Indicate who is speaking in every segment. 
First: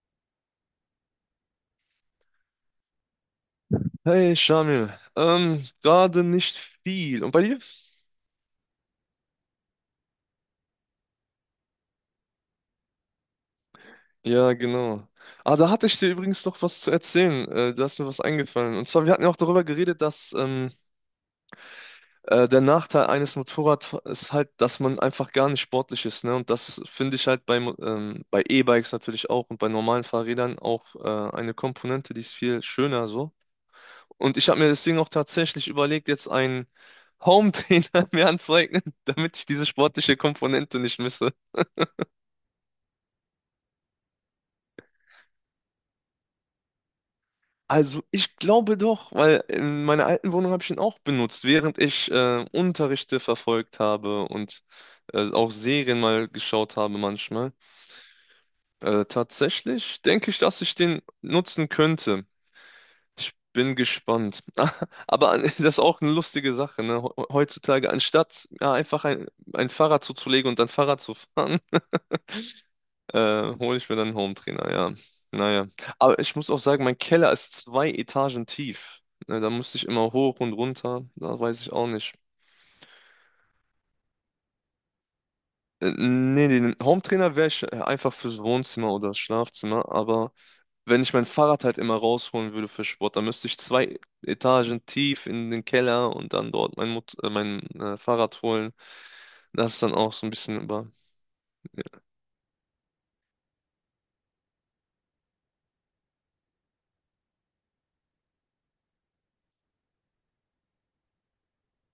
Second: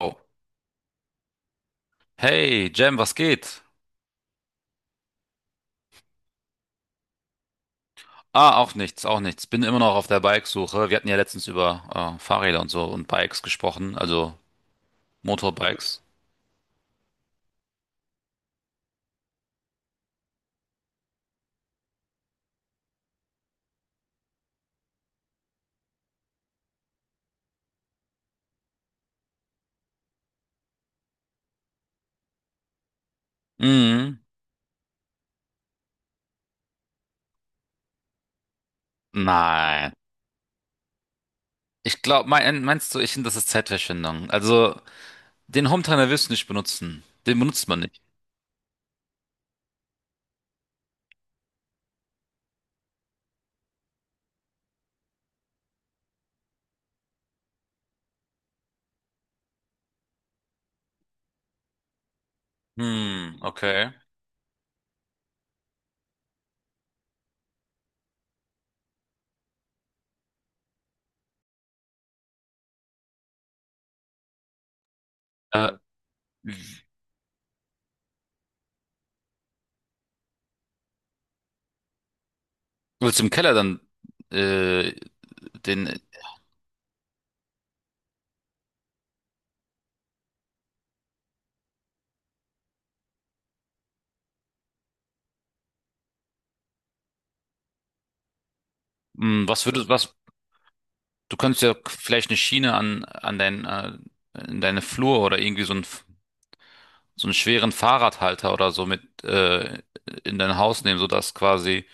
Speaker 1: Oh. Hey, Jam, was geht?
Speaker 2: Hey, Shamil. Gerade nicht viel. Und bei dir?
Speaker 1: Ah, auch nichts, auch nichts. Bin immer noch auf der Bikesuche. Wir hatten ja letztens über Fahrräder und so und Bikes gesprochen, also
Speaker 2: Ja, genau. Ah, da hatte ich
Speaker 1: Motorbikes.
Speaker 2: dir übrigens noch was zu erzählen. Da ist mir was eingefallen. Und zwar, wir hatten ja auch darüber geredet, dass der Nachteil eines Motorrads ist halt, dass man einfach gar nicht sportlich ist, ne? Und das finde ich halt beim, bei E-Bikes natürlich auch und bei normalen Fahrrädern auch eine Komponente, die ist viel schöner so.
Speaker 1: Mhm.
Speaker 2: Und ich habe mir deswegen auch tatsächlich überlegt, jetzt einen Home-Trainer mir anzueignen, damit ich diese
Speaker 1: Nein.
Speaker 2: sportliche Komponente nicht misse.
Speaker 1: Ich glaube, meinst du, ich finde, das ist Zeitverschwendung. Also, den Hometrainer wirst du nicht benutzen. Den benutzt man nicht.
Speaker 2: Also ich glaube doch, weil in meiner alten Wohnung habe ich ihn auch benutzt, während ich Unterrichte verfolgt habe und auch Serien mal geschaut habe manchmal. Tatsächlich denke ich, dass ich den nutzen könnte. Ich
Speaker 1: Hm,
Speaker 2: bin
Speaker 1: okay.
Speaker 2: gespannt. Aber das ist auch eine lustige Sache, ne? Heutzutage, anstatt ja, einfach ein Fahrrad zuzulegen und dann Fahrrad zu fahren, hole ich mir dann einen trainer, ja. Naja.
Speaker 1: Äh,
Speaker 2: Aber ich muss auch sagen, mein Keller ist zwei Etagen tief. Ne, da musste ich immer hoch und runter. Da weiß ich auch nicht.
Speaker 1: Willst du im Keller dann äh, den,
Speaker 2: Nee, den trainer wäre ich einfach fürs Wohnzimmer oder das Schlafzimmer. Aber wenn ich mein Fahrrad halt immer rausholen würde für Sport, dann müsste ich zwei Etagen tief in den Keller und dann dort mein Fahrrad holen.
Speaker 1: mh, was
Speaker 2: Das ist
Speaker 1: würdest,
Speaker 2: dann auch
Speaker 1: was,
Speaker 2: so ein bisschen über.
Speaker 1: du könntest ja vielleicht eine Schiene an dein, in deine Flur oder irgendwie so ein so einen schweren Fahrradhalter oder so mit in dein Haus nehmen, sodass quasi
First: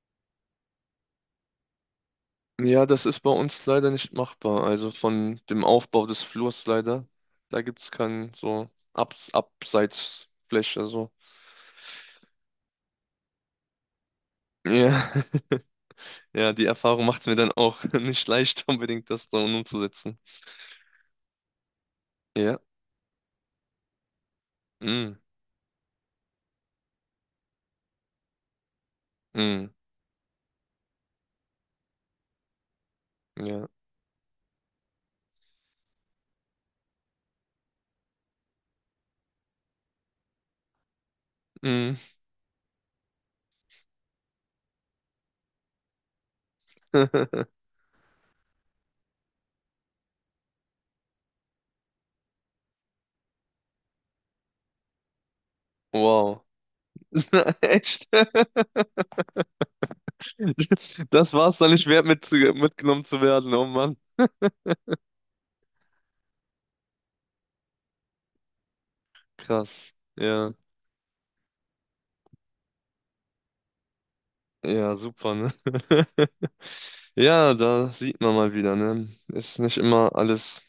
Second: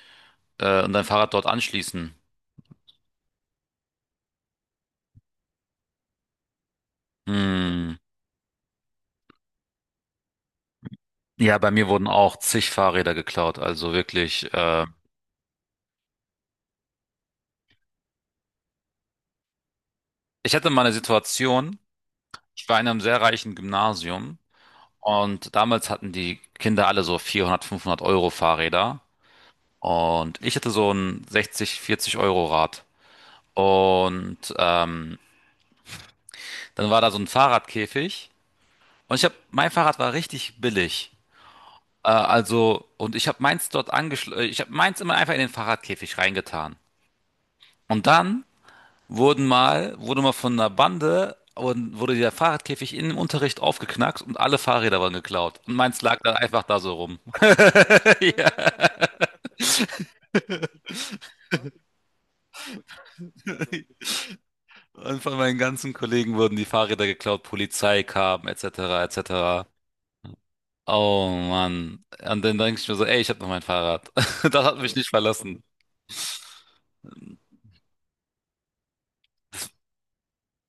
Speaker 1: und dein Fahrrad dort anschließen.
Speaker 2: Ja, das ist bei uns leider nicht machbar. Also von dem Aufbau des Flurs leider. Da gibt es
Speaker 1: Hm.
Speaker 2: keinen so Abseitsfläche. So.
Speaker 1: Ja, bei mir wurden auch zig Fahrräder geklaut. Also wirklich.
Speaker 2: Ja, ja, die Erfahrung macht es mir dann auch nicht leicht, unbedingt das so umzusetzen.
Speaker 1: Ich hatte mal eine Situation.
Speaker 2: Ja,
Speaker 1: Ich war in einem sehr reichen Gymnasium,
Speaker 2: mm,
Speaker 1: und damals hatten die Kinder alle so 400, 500 € Fahrräder,
Speaker 2: mm,
Speaker 1: und ich hatte so ein 60, 40 € Rad.
Speaker 2: ja,
Speaker 1: Und dann war da so ein Fahrradkäfig, und ich habe mein Fahrrad war richtig billig.
Speaker 2: mm.
Speaker 1: Also, und ich habe meins dort angeschlossen, ich habe meins immer einfach in den Fahrradkäfig reingetan. Und dann wurde mal von einer Bande und wurde der Fahrradkäfig in dem Unterricht aufgeknackt, und alle Fahrräder waren geklaut. Und meins lag dann
Speaker 2: Wow.
Speaker 1: einfach da so rum.
Speaker 2: Echt?
Speaker 1: Ja.
Speaker 2: Das war's dann nicht wert, mitgenommen zu werden. Oh Mann.
Speaker 1: Und von meinen ganzen Kollegen wurden die Fahrräder geklaut, Polizei kam, etc., etc.
Speaker 2: Krass. Ja,
Speaker 1: Oh Mann. Und dann denke ich mir so, ey, ich habe noch mein Fahrrad. Das hat
Speaker 2: ja,
Speaker 1: mich nicht
Speaker 2: super, ne?
Speaker 1: verlassen.
Speaker 2: Ja, da sieht man mal wieder, ne? Ist
Speaker 1: Das
Speaker 2: nicht immer alles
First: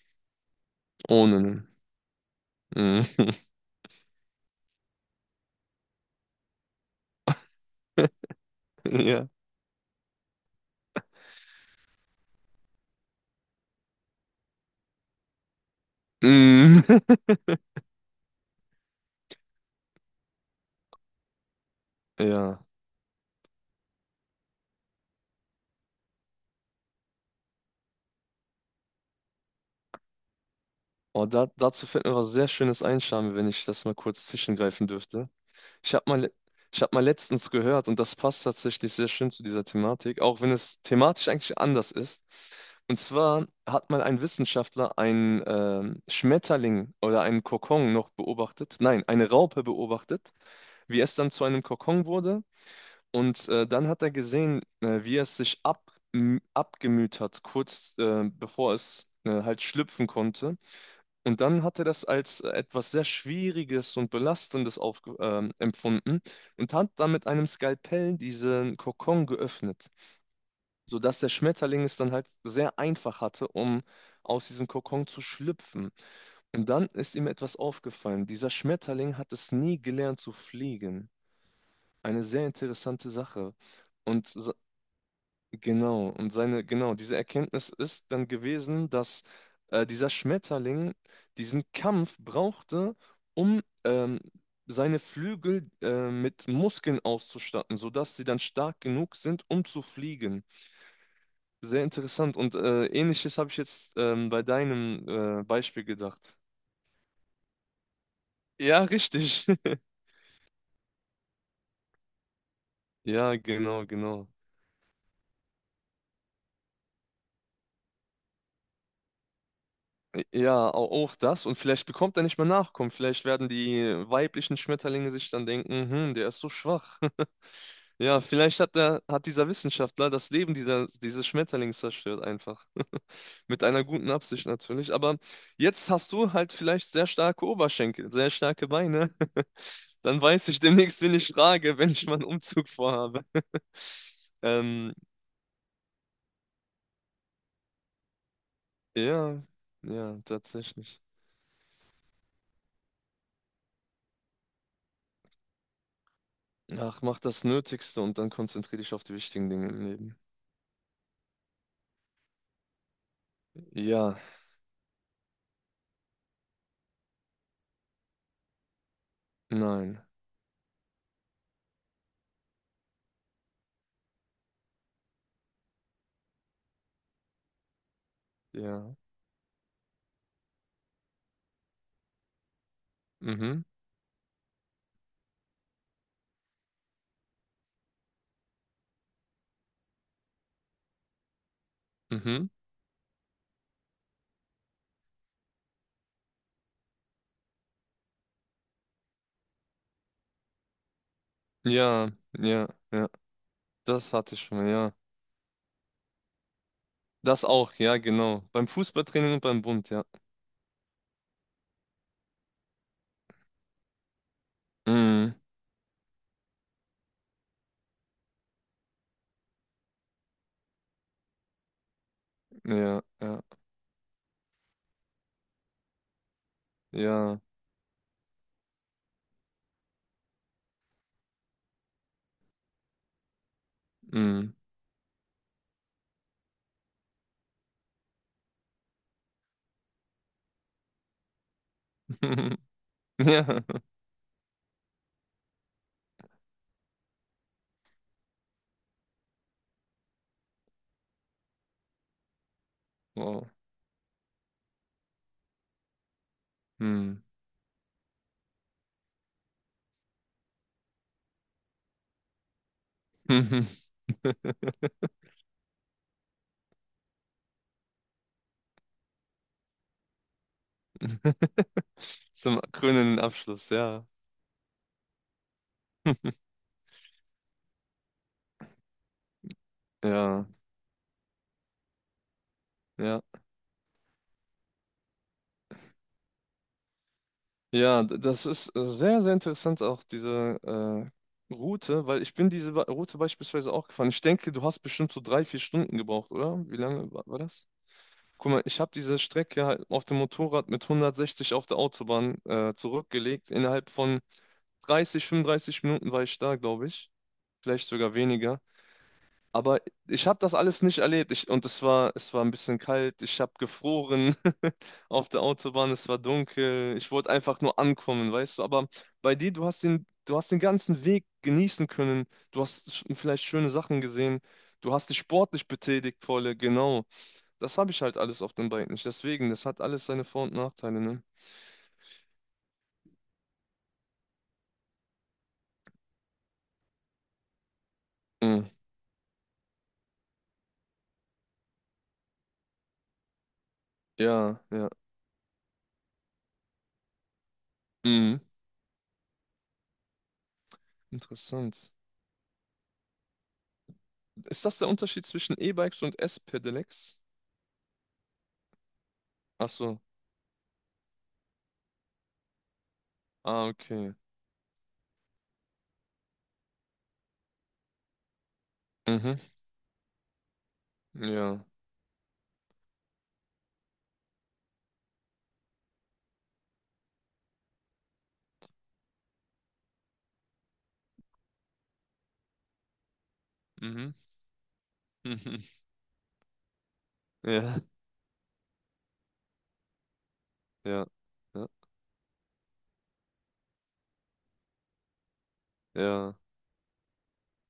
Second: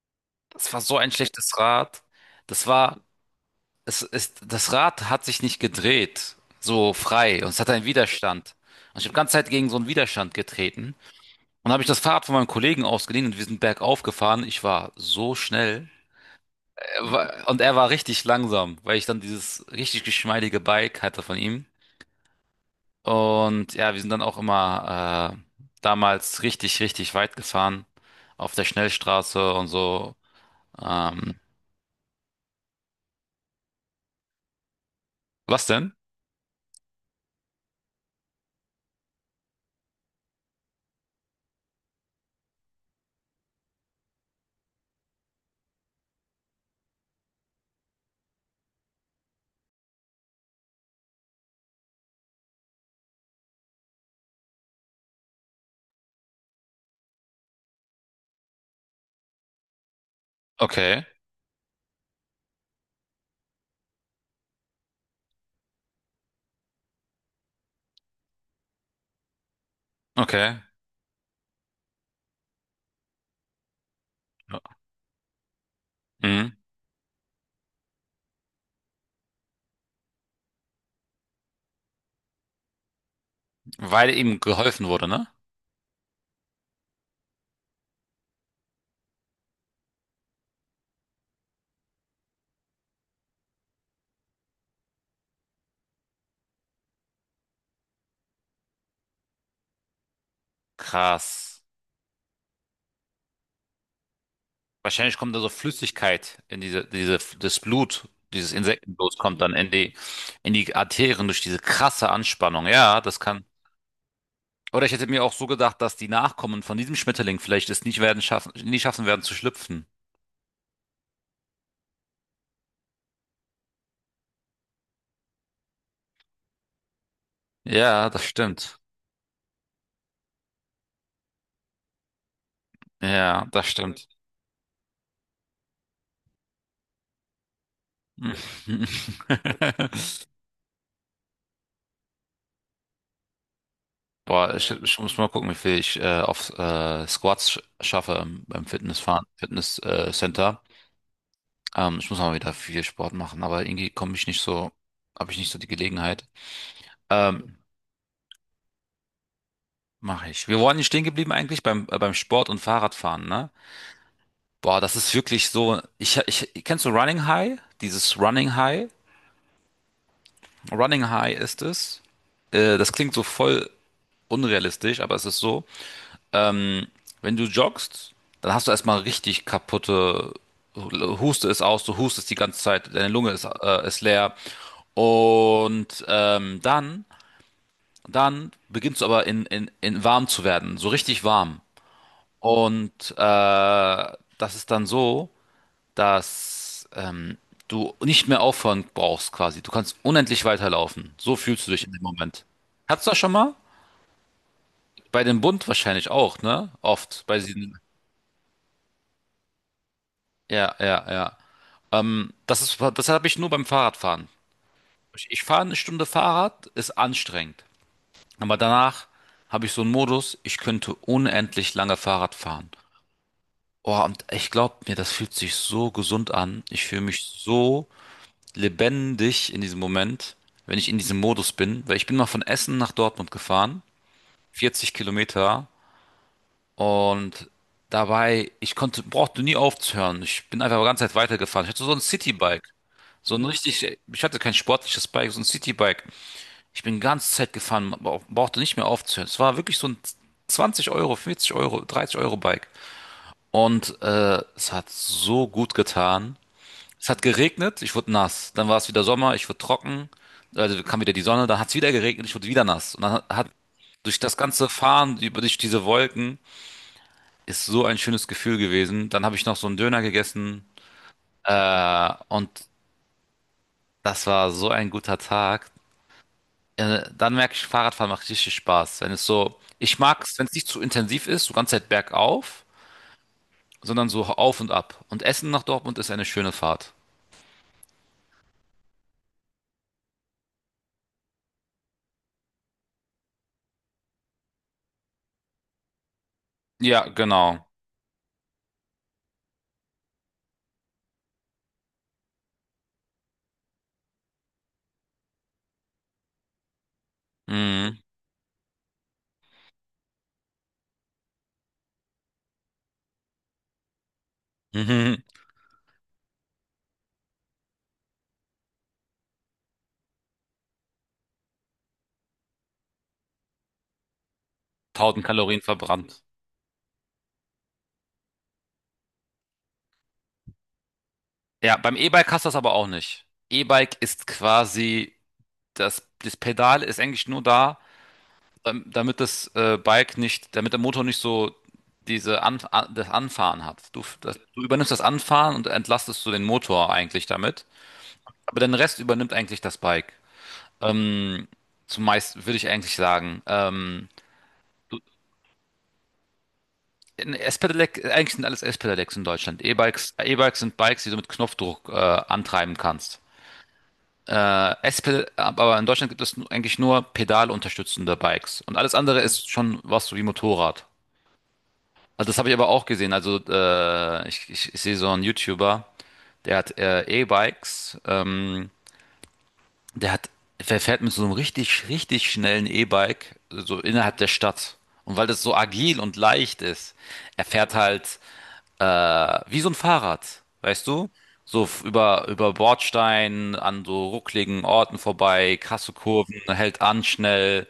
Speaker 1: Das war so ein
Speaker 2: ohne,
Speaker 1: schlechtes
Speaker 2: ne?
Speaker 1: Rad. Das war,
Speaker 2: Mhm.
Speaker 1: es ist, das Rad hat sich nicht gedreht, so frei, und es hat einen Widerstand. Und ich habe die
Speaker 2: Ja.
Speaker 1: ganze Zeit gegen so einen Widerstand getreten. Und habe ich das Fahrrad von meinem Kollegen ausgeliehen, und wir sind bergauf gefahren. Ich war so schnell.
Speaker 2: Mhm.
Speaker 1: Und er war richtig langsam, weil ich dann dieses richtig geschmeidige Bike hatte von ihm.
Speaker 2: Ja.
Speaker 1: Und ja, wir sind dann auch immer damals richtig, richtig weit gefahren. Auf der Schnellstraße und so.
Speaker 2: Oh,
Speaker 1: Ähm,
Speaker 2: dazu fällt mir was sehr Schönes ein, Charme, wenn ich das mal kurz zwischengreifen dürfte.
Speaker 1: was denn?
Speaker 2: Ich habe mal, le- Ich hab mal letztens gehört, und das passt tatsächlich sehr schön zu dieser Thematik, auch wenn es thematisch eigentlich anders ist. Und zwar hat mal ein Wissenschaftler einen Schmetterling oder einen Kokon noch beobachtet, nein, eine Raupe beobachtet, wie es dann zu einem Kokon wurde. Und dann hat er gesehen, wie es sich abgemüht hat, kurz bevor es halt schlüpfen konnte.
Speaker 1: Okay,
Speaker 2: Und dann hat er das als etwas sehr Schwieriges und Belastendes aufge empfunden und hat dann mit einem Skalpell diesen Kokon geöffnet,
Speaker 1: okay.
Speaker 2: sodass der Schmetterling es dann halt sehr einfach hatte, um aus diesem
Speaker 1: Ja.
Speaker 2: Kokon zu schlüpfen.
Speaker 1: Mhm.
Speaker 2: Und dann ist ihm etwas aufgefallen. Dieser Schmetterling hat es nie gelernt zu fliegen. Eine sehr interessante Sache.
Speaker 1: Weil
Speaker 2: Und
Speaker 1: ihm
Speaker 2: s-
Speaker 1: geholfen wurde, ne?
Speaker 2: Genau, und genau, diese Erkenntnis ist dann gewesen, dass dieser Schmetterling diesen Kampf brauchte, um seine Flügel mit Muskeln auszustatten, sodass sie dann stark genug sind, um zu fliegen.
Speaker 1: Krass.
Speaker 2: Sehr interessant. Und Ähnliches habe ich jetzt bei deinem
Speaker 1: Wahrscheinlich kommt da so
Speaker 2: Beispiel gedacht.
Speaker 1: Flüssigkeit in das Blut, dieses
Speaker 2: Ja,
Speaker 1: Insektenblut kommt
Speaker 2: richtig.
Speaker 1: dann in die Arterien durch diese krasse Anspannung. Ja, das
Speaker 2: Ja,
Speaker 1: kann.
Speaker 2: genau, genau.
Speaker 1: Oder ich hätte mir auch so gedacht, dass die Nachkommen von diesem Schmetterling vielleicht es nicht werden schaffen, nie schaffen werden zu schlüpfen.
Speaker 2: Ja, auch das. Und vielleicht bekommt er nicht mehr Nachkommen. Vielleicht werden die weiblichen Schmetterlinge sich dann denken, hm, der ist so schwach.
Speaker 1: Ja,
Speaker 2: Ja,
Speaker 1: das
Speaker 2: vielleicht hat
Speaker 1: stimmt.
Speaker 2: der, hat dieser Wissenschaftler das Leben dieses Schmetterlings zerstört einfach.
Speaker 1: Ja,
Speaker 2: Mit
Speaker 1: das
Speaker 2: einer
Speaker 1: stimmt.
Speaker 2: guten Absicht natürlich. Aber jetzt hast du halt vielleicht sehr starke Oberschenkel, sehr starke Beine. Dann weiß ich demnächst, wen ich frage, wenn ich mal einen Umzug vorhabe.
Speaker 1: Boah, ja,
Speaker 2: Ähm,
Speaker 1: ich muss mal gucken, wie viel ich auf Squats schaffe beim Fitnessfahren,
Speaker 2: ja,
Speaker 1: Fitness,
Speaker 2: ja,
Speaker 1: Center.
Speaker 2: tatsächlich.
Speaker 1: Ich muss mal wieder viel Sport machen, aber irgendwie komme ich nicht so, habe ich nicht so die Gelegenheit.
Speaker 2: Ach, mach das
Speaker 1: Ähm,
Speaker 2: Nötigste und dann konzentriere dich auf die wichtigen Dinge im Leben.
Speaker 1: mache ich. Wir waren nicht stehen geblieben eigentlich beim, beim Sport und Fahrradfahren, ne?
Speaker 2: Ja.
Speaker 1: Boah, das ist wirklich so. Kennst du Running High? Dieses Running High?
Speaker 2: Nein.
Speaker 1: Running High ist es. Das klingt so voll unrealistisch, aber es ist so. Ähm, wenn du joggst, dann hast du
Speaker 2: Ja.
Speaker 1: erstmal richtig kaputte. Huste ist aus, du hustest die ganze Zeit, deine Lunge ist,
Speaker 2: Mhm.
Speaker 1: äh, ist leer. Und dann und dann beginnst du aber in warm zu werden, so richtig warm.
Speaker 2: Mhm.
Speaker 1: Und das ist dann so, dass du nicht mehr aufhören brauchst quasi. Du kannst unendlich weiterlaufen. So fühlst du dich in dem
Speaker 2: Ja.
Speaker 1: Moment.
Speaker 2: Ja.
Speaker 1: Hattest
Speaker 2: Ja.
Speaker 1: du das schon mal?
Speaker 2: Das hatte ich schon mal, ja.
Speaker 1: Bei dem Bund wahrscheinlich auch, ne? Oft. Bei
Speaker 2: Das auch,
Speaker 1: diesen,
Speaker 2: ja, genau. Beim Fußballtraining und beim Bund, ja.
Speaker 1: ja, ja, ja. Das ist, das habe ich nur beim Fahrradfahren. Ich,
Speaker 2: Mhm.
Speaker 1: ich fahre eine Stunde Fahrrad, ist anstrengend. Aber danach habe ich so einen Modus, ich könnte unendlich lange Fahrrad fahren.
Speaker 2: Ja. Ja.
Speaker 1: Oh, und ich glaube mir, das fühlt sich so gesund an. Ich fühle mich
Speaker 2: Ja.
Speaker 1: so lebendig in diesem Moment, wenn ich in diesem Modus bin. Weil ich bin mal von Essen nach Dortmund gefahren,
Speaker 2: Mhm.
Speaker 1: 40 Kilometer. Und dabei, brauchte nie aufzuhören. Ich bin einfach die ganze Zeit weitergefahren. Ich hatte so ein Citybike. So ein
Speaker 2: Ja.
Speaker 1: richtig, ich hatte kein sportliches Bike, so ein Citybike. Ich bin die ganze Zeit gefahren, brauchte nicht mehr aufzuhören. Es war wirklich so ein 20 Euro, 40 Euro, 30 € Bike.
Speaker 2: Wow.
Speaker 1: Und es hat so gut getan. Es hat geregnet, ich wurde nass. Dann war es wieder Sommer, ich wurde trocken. Also kam wieder die Sonne, dann hat es wieder geregnet, ich wurde wieder nass. Und dann hat
Speaker 2: Mhm.
Speaker 1: durch das ganze Fahren, über durch diese Wolken, ist so ein schönes Gefühl gewesen. Dann habe ich noch so einen Döner gegessen.
Speaker 2: Zum
Speaker 1: Und
Speaker 2: krönenden Abschluss, ja.
Speaker 1: das war so ein guter Tag. Dann merke ich, Fahrradfahren macht richtig Spaß. Wenn es so, ich mag es,
Speaker 2: Ja.
Speaker 1: wenn es nicht zu intensiv ist, so ganze Zeit bergauf,
Speaker 2: Ja.
Speaker 1: sondern so auf und ab. Und Essen nach Dortmund ist eine schöne Fahrt.
Speaker 2: Ja, das ist sehr, sehr interessant, auch diese Route, weil ich bin diese Route beispielsweise auch gefahren. Ich denke, du hast bestimmt so 3, 4 Stunden gebraucht, oder? Wie
Speaker 1: Ja,
Speaker 2: lange war
Speaker 1: genau.
Speaker 2: das? Guck mal, ich habe diese Strecke halt auf dem Motorrad mit 160 auf der Autobahn zurückgelegt. Innerhalb von 30, 35 Minuten war ich da, glaube ich. Vielleicht
Speaker 1: Mhm.
Speaker 2: sogar weniger. Aber ich habe das alles nicht erlebt. Und es war, ein bisschen kalt. Ich habe gefroren auf der Autobahn. Es war dunkel. Ich wollte einfach nur ankommen, weißt du. Aber bei dir, du hast den ganzen Weg genießen können. Du hast vielleicht schöne Sachen gesehen. Du hast dich
Speaker 1: 1000 Kalorien
Speaker 2: sportlich betätigt,
Speaker 1: verbrannt.
Speaker 2: volle, genau. Das habe ich halt alles auf dem Bike nicht. Deswegen, das hat alles seine Vor- und Nachteile, ne?
Speaker 1: Ja, beim E-Bike hast du das aber auch nicht. E-Bike ist quasi, das Pedal ist eigentlich nur da,
Speaker 2: Mhm.
Speaker 1: damit das Bike nicht, damit der Motor nicht so das Anfahren hat.
Speaker 2: Ja,
Speaker 1: Du
Speaker 2: ja.
Speaker 1: übernimmst das Anfahren und entlastest so den Motor eigentlich damit.
Speaker 2: Mhm.
Speaker 1: Aber den Rest übernimmt eigentlich das Bike. Ähm,
Speaker 2: Interessant.
Speaker 1: zumeist würde ich eigentlich sagen.
Speaker 2: Ist das der Unterschied zwischen E-Bikes und S-Pedelecs?
Speaker 1: Ein S-Pedelec, eigentlich sind alles S-Pedelecs in Deutschland.
Speaker 2: Ach so.
Speaker 1: E-Bikes sind Bikes, die du mit Knopfdruck antreiben kannst.
Speaker 2: Ah, okay.
Speaker 1: Aber in Deutschland gibt es eigentlich nur pedalunterstützende Bikes. Und alles andere
Speaker 2: Mhm.
Speaker 1: ist schon was so wie Motorrad.
Speaker 2: Ja.
Speaker 1: Also das habe ich aber auch gesehen. Also ich sehe so einen YouTuber, der hat der hat, der fährt mit so einem richtig, richtig schnellen E-Bike so
Speaker 2: Mhm.
Speaker 1: innerhalb der Stadt. Und weil das so
Speaker 2: Mhm.
Speaker 1: agil und leicht ist, er fährt
Speaker 2: Ja.
Speaker 1: halt äh, wie so ein Fahrrad, weißt
Speaker 2: Ja.
Speaker 1: du? So
Speaker 2: Ja.
Speaker 1: über Bordsteinen, an so ruckligen Orten vorbei, krasse
Speaker 2: Ja.
Speaker 1: Kurven, hält an schnell,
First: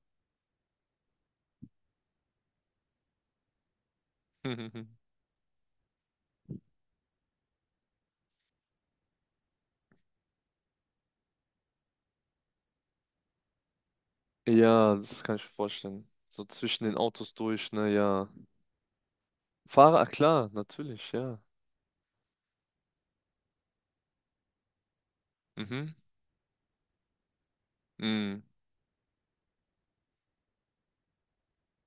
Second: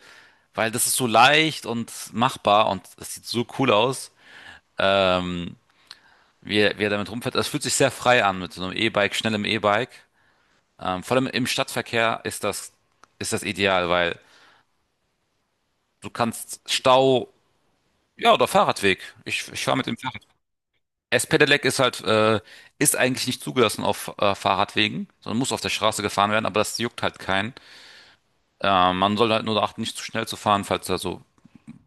Speaker 1: weil das ist so leicht und machbar und das sieht so cool aus, ähm, wie er damit rumfährt. Es fühlt sich sehr frei an mit so einem E-Bike, schnellem E-Bike. Vor allem im Stadtverkehr ist das ideal, weil
Speaker 2: Ja, das kann ich mir
Speaker 1: du
Speaker 2: vorstellen. So
Speaker 1: kannst
Speaker 2: zwischen den
Speaker 1: Stau,
Speaker 2: Autos durch, na ja.
Speaker 1: ja, oder Fahrradweg. Ich fahre mit dem
Speaker 2: Fahrer, ah, klar, natürlich, ja.
Speaker 1: S-Pedelec ist halt, ist eigentlich nicht zugelassen auf Fahrradwegen, sondern muss auf der
Speaker 2: Mhm.
Speaker 1: Straße gefahren werden, aber das juckt halt keinen.
Speaker 2: Mhm.
Speaker 1: Man soll halt nur darauf achten, nicht zu schnell zu fahren, falls da so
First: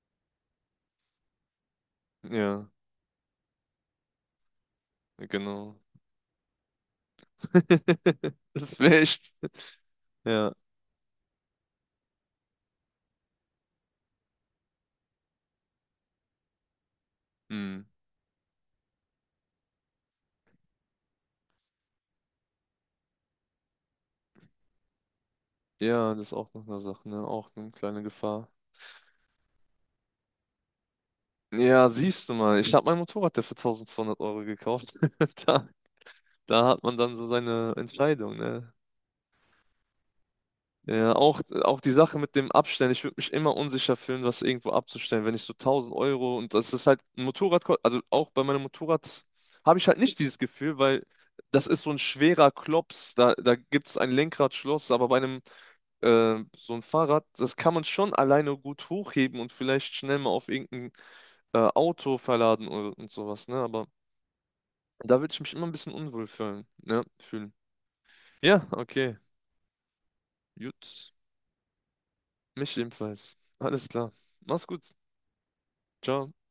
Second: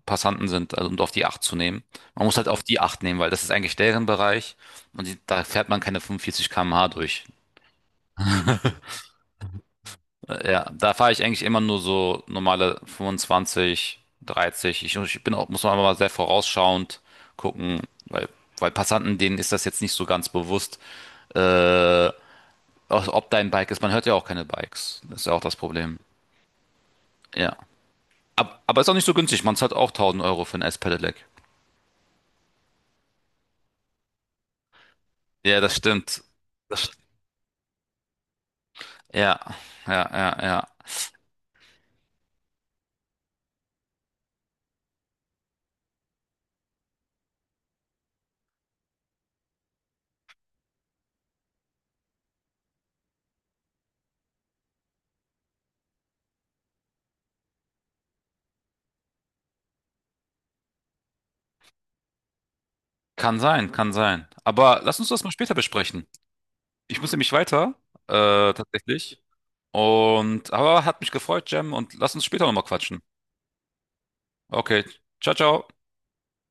Speaker 1: Passanten sind, also und auf die Acht zu nehmen. Man muss halt auf
Speaker 2: Ja,
Speaker 1: die Acht nehmen, weil das ist eigentlich deren Bereich, und die, da fährt
Speaker 2: genau.
Speaker 1: man keine 45 km/h durch.
Speaker 2: Das wäre echt. Ja.
Speaker 1: Ja, da fahre ich eigentlich immer nur so normale 25, 30. Ich bin auch, muss man aber sehr vorausschauend gucken,
Speaker 2: Mm.
Speaker 1: weil, weil Passanten, denen ist das jetzt nicht so ganz bewusst. Äh, Also ob dein Bike ist, man hört ja auch keine Bikes. Das ist ja auch das Problem.
Speaker 2: Ja, das ist auch noch eine Sache, ne? Auch
Speaker 1: Ja.
Speaker 2: eine kleine Gefahr.
Speaker 1: Aber ist auch nicht so günstig. Man zahlt auch 1.000 € für ein S-Pedelec.
Speaker 2: Ja, siehst du mal, ich habe mein Motorrad ja für Euro gekauft.
Speaker 1: Ja,
Speaker 2: Da,
Speaker 1: das stimmt.
Speaker 2: da hat
Speaker 1: Das, st-
Speaker 2: man dann so seine Entscheidung, ne?
Speaker 1: ja, ja.
Speaker 2: Ja, auch die Sache mit dem Abstellen. Ich würde mich immer unsicher fühlen, was irgendwo abzustellen, wenn ich so 1000 Euro und das ist halt ein Motorrad, also auch bei meinem Motorrad habe ich halt nicht dieses Gefühl, weil das ist so ein schwerer Klops. Da gibt es ein Lenkradschloss, aber bei einem so ein Fahrrad, das kann man schon alleine gut hochheben und vielleicht schnell mal auf irgendeinen Auto verladen und
Speaker 1: Kann
Speaker 2: sowas, ne?
Speaker 1: sein,
Speaker 2: Aber
Speaker 1: kann sein. Aber lass uns
Speaker 2: da
Speaker 1: das mal
Speaker 2: würde ich
Speaker 1: später
Speaker 2: mich immer ein bisschen
Speaker 1: besprechen.
Speaker 2: unwohl fühlen,
Speaker 1: Ich
Speaker 2: ne?
Speaker 1: muss nämlich
Speaker 2: Fühlen.
Speaker 1: weiter,
Speaker 2: Ja, okay.
Speaker 1: tatsächlich. Und, aber hat mich
Speaker 2: Gut.
Speaker 1: gefreut, Jem, und lass uns später nochmal
Speaker 2: Mich
Speaker 1: quatschen.
Speaker 2: ebenfalls. Alles klar. Mach's
Speaker 1: Okay,
Speaker 2: gut.
Speaker 1: ciao, ciao.
Speaker 2: Ciao.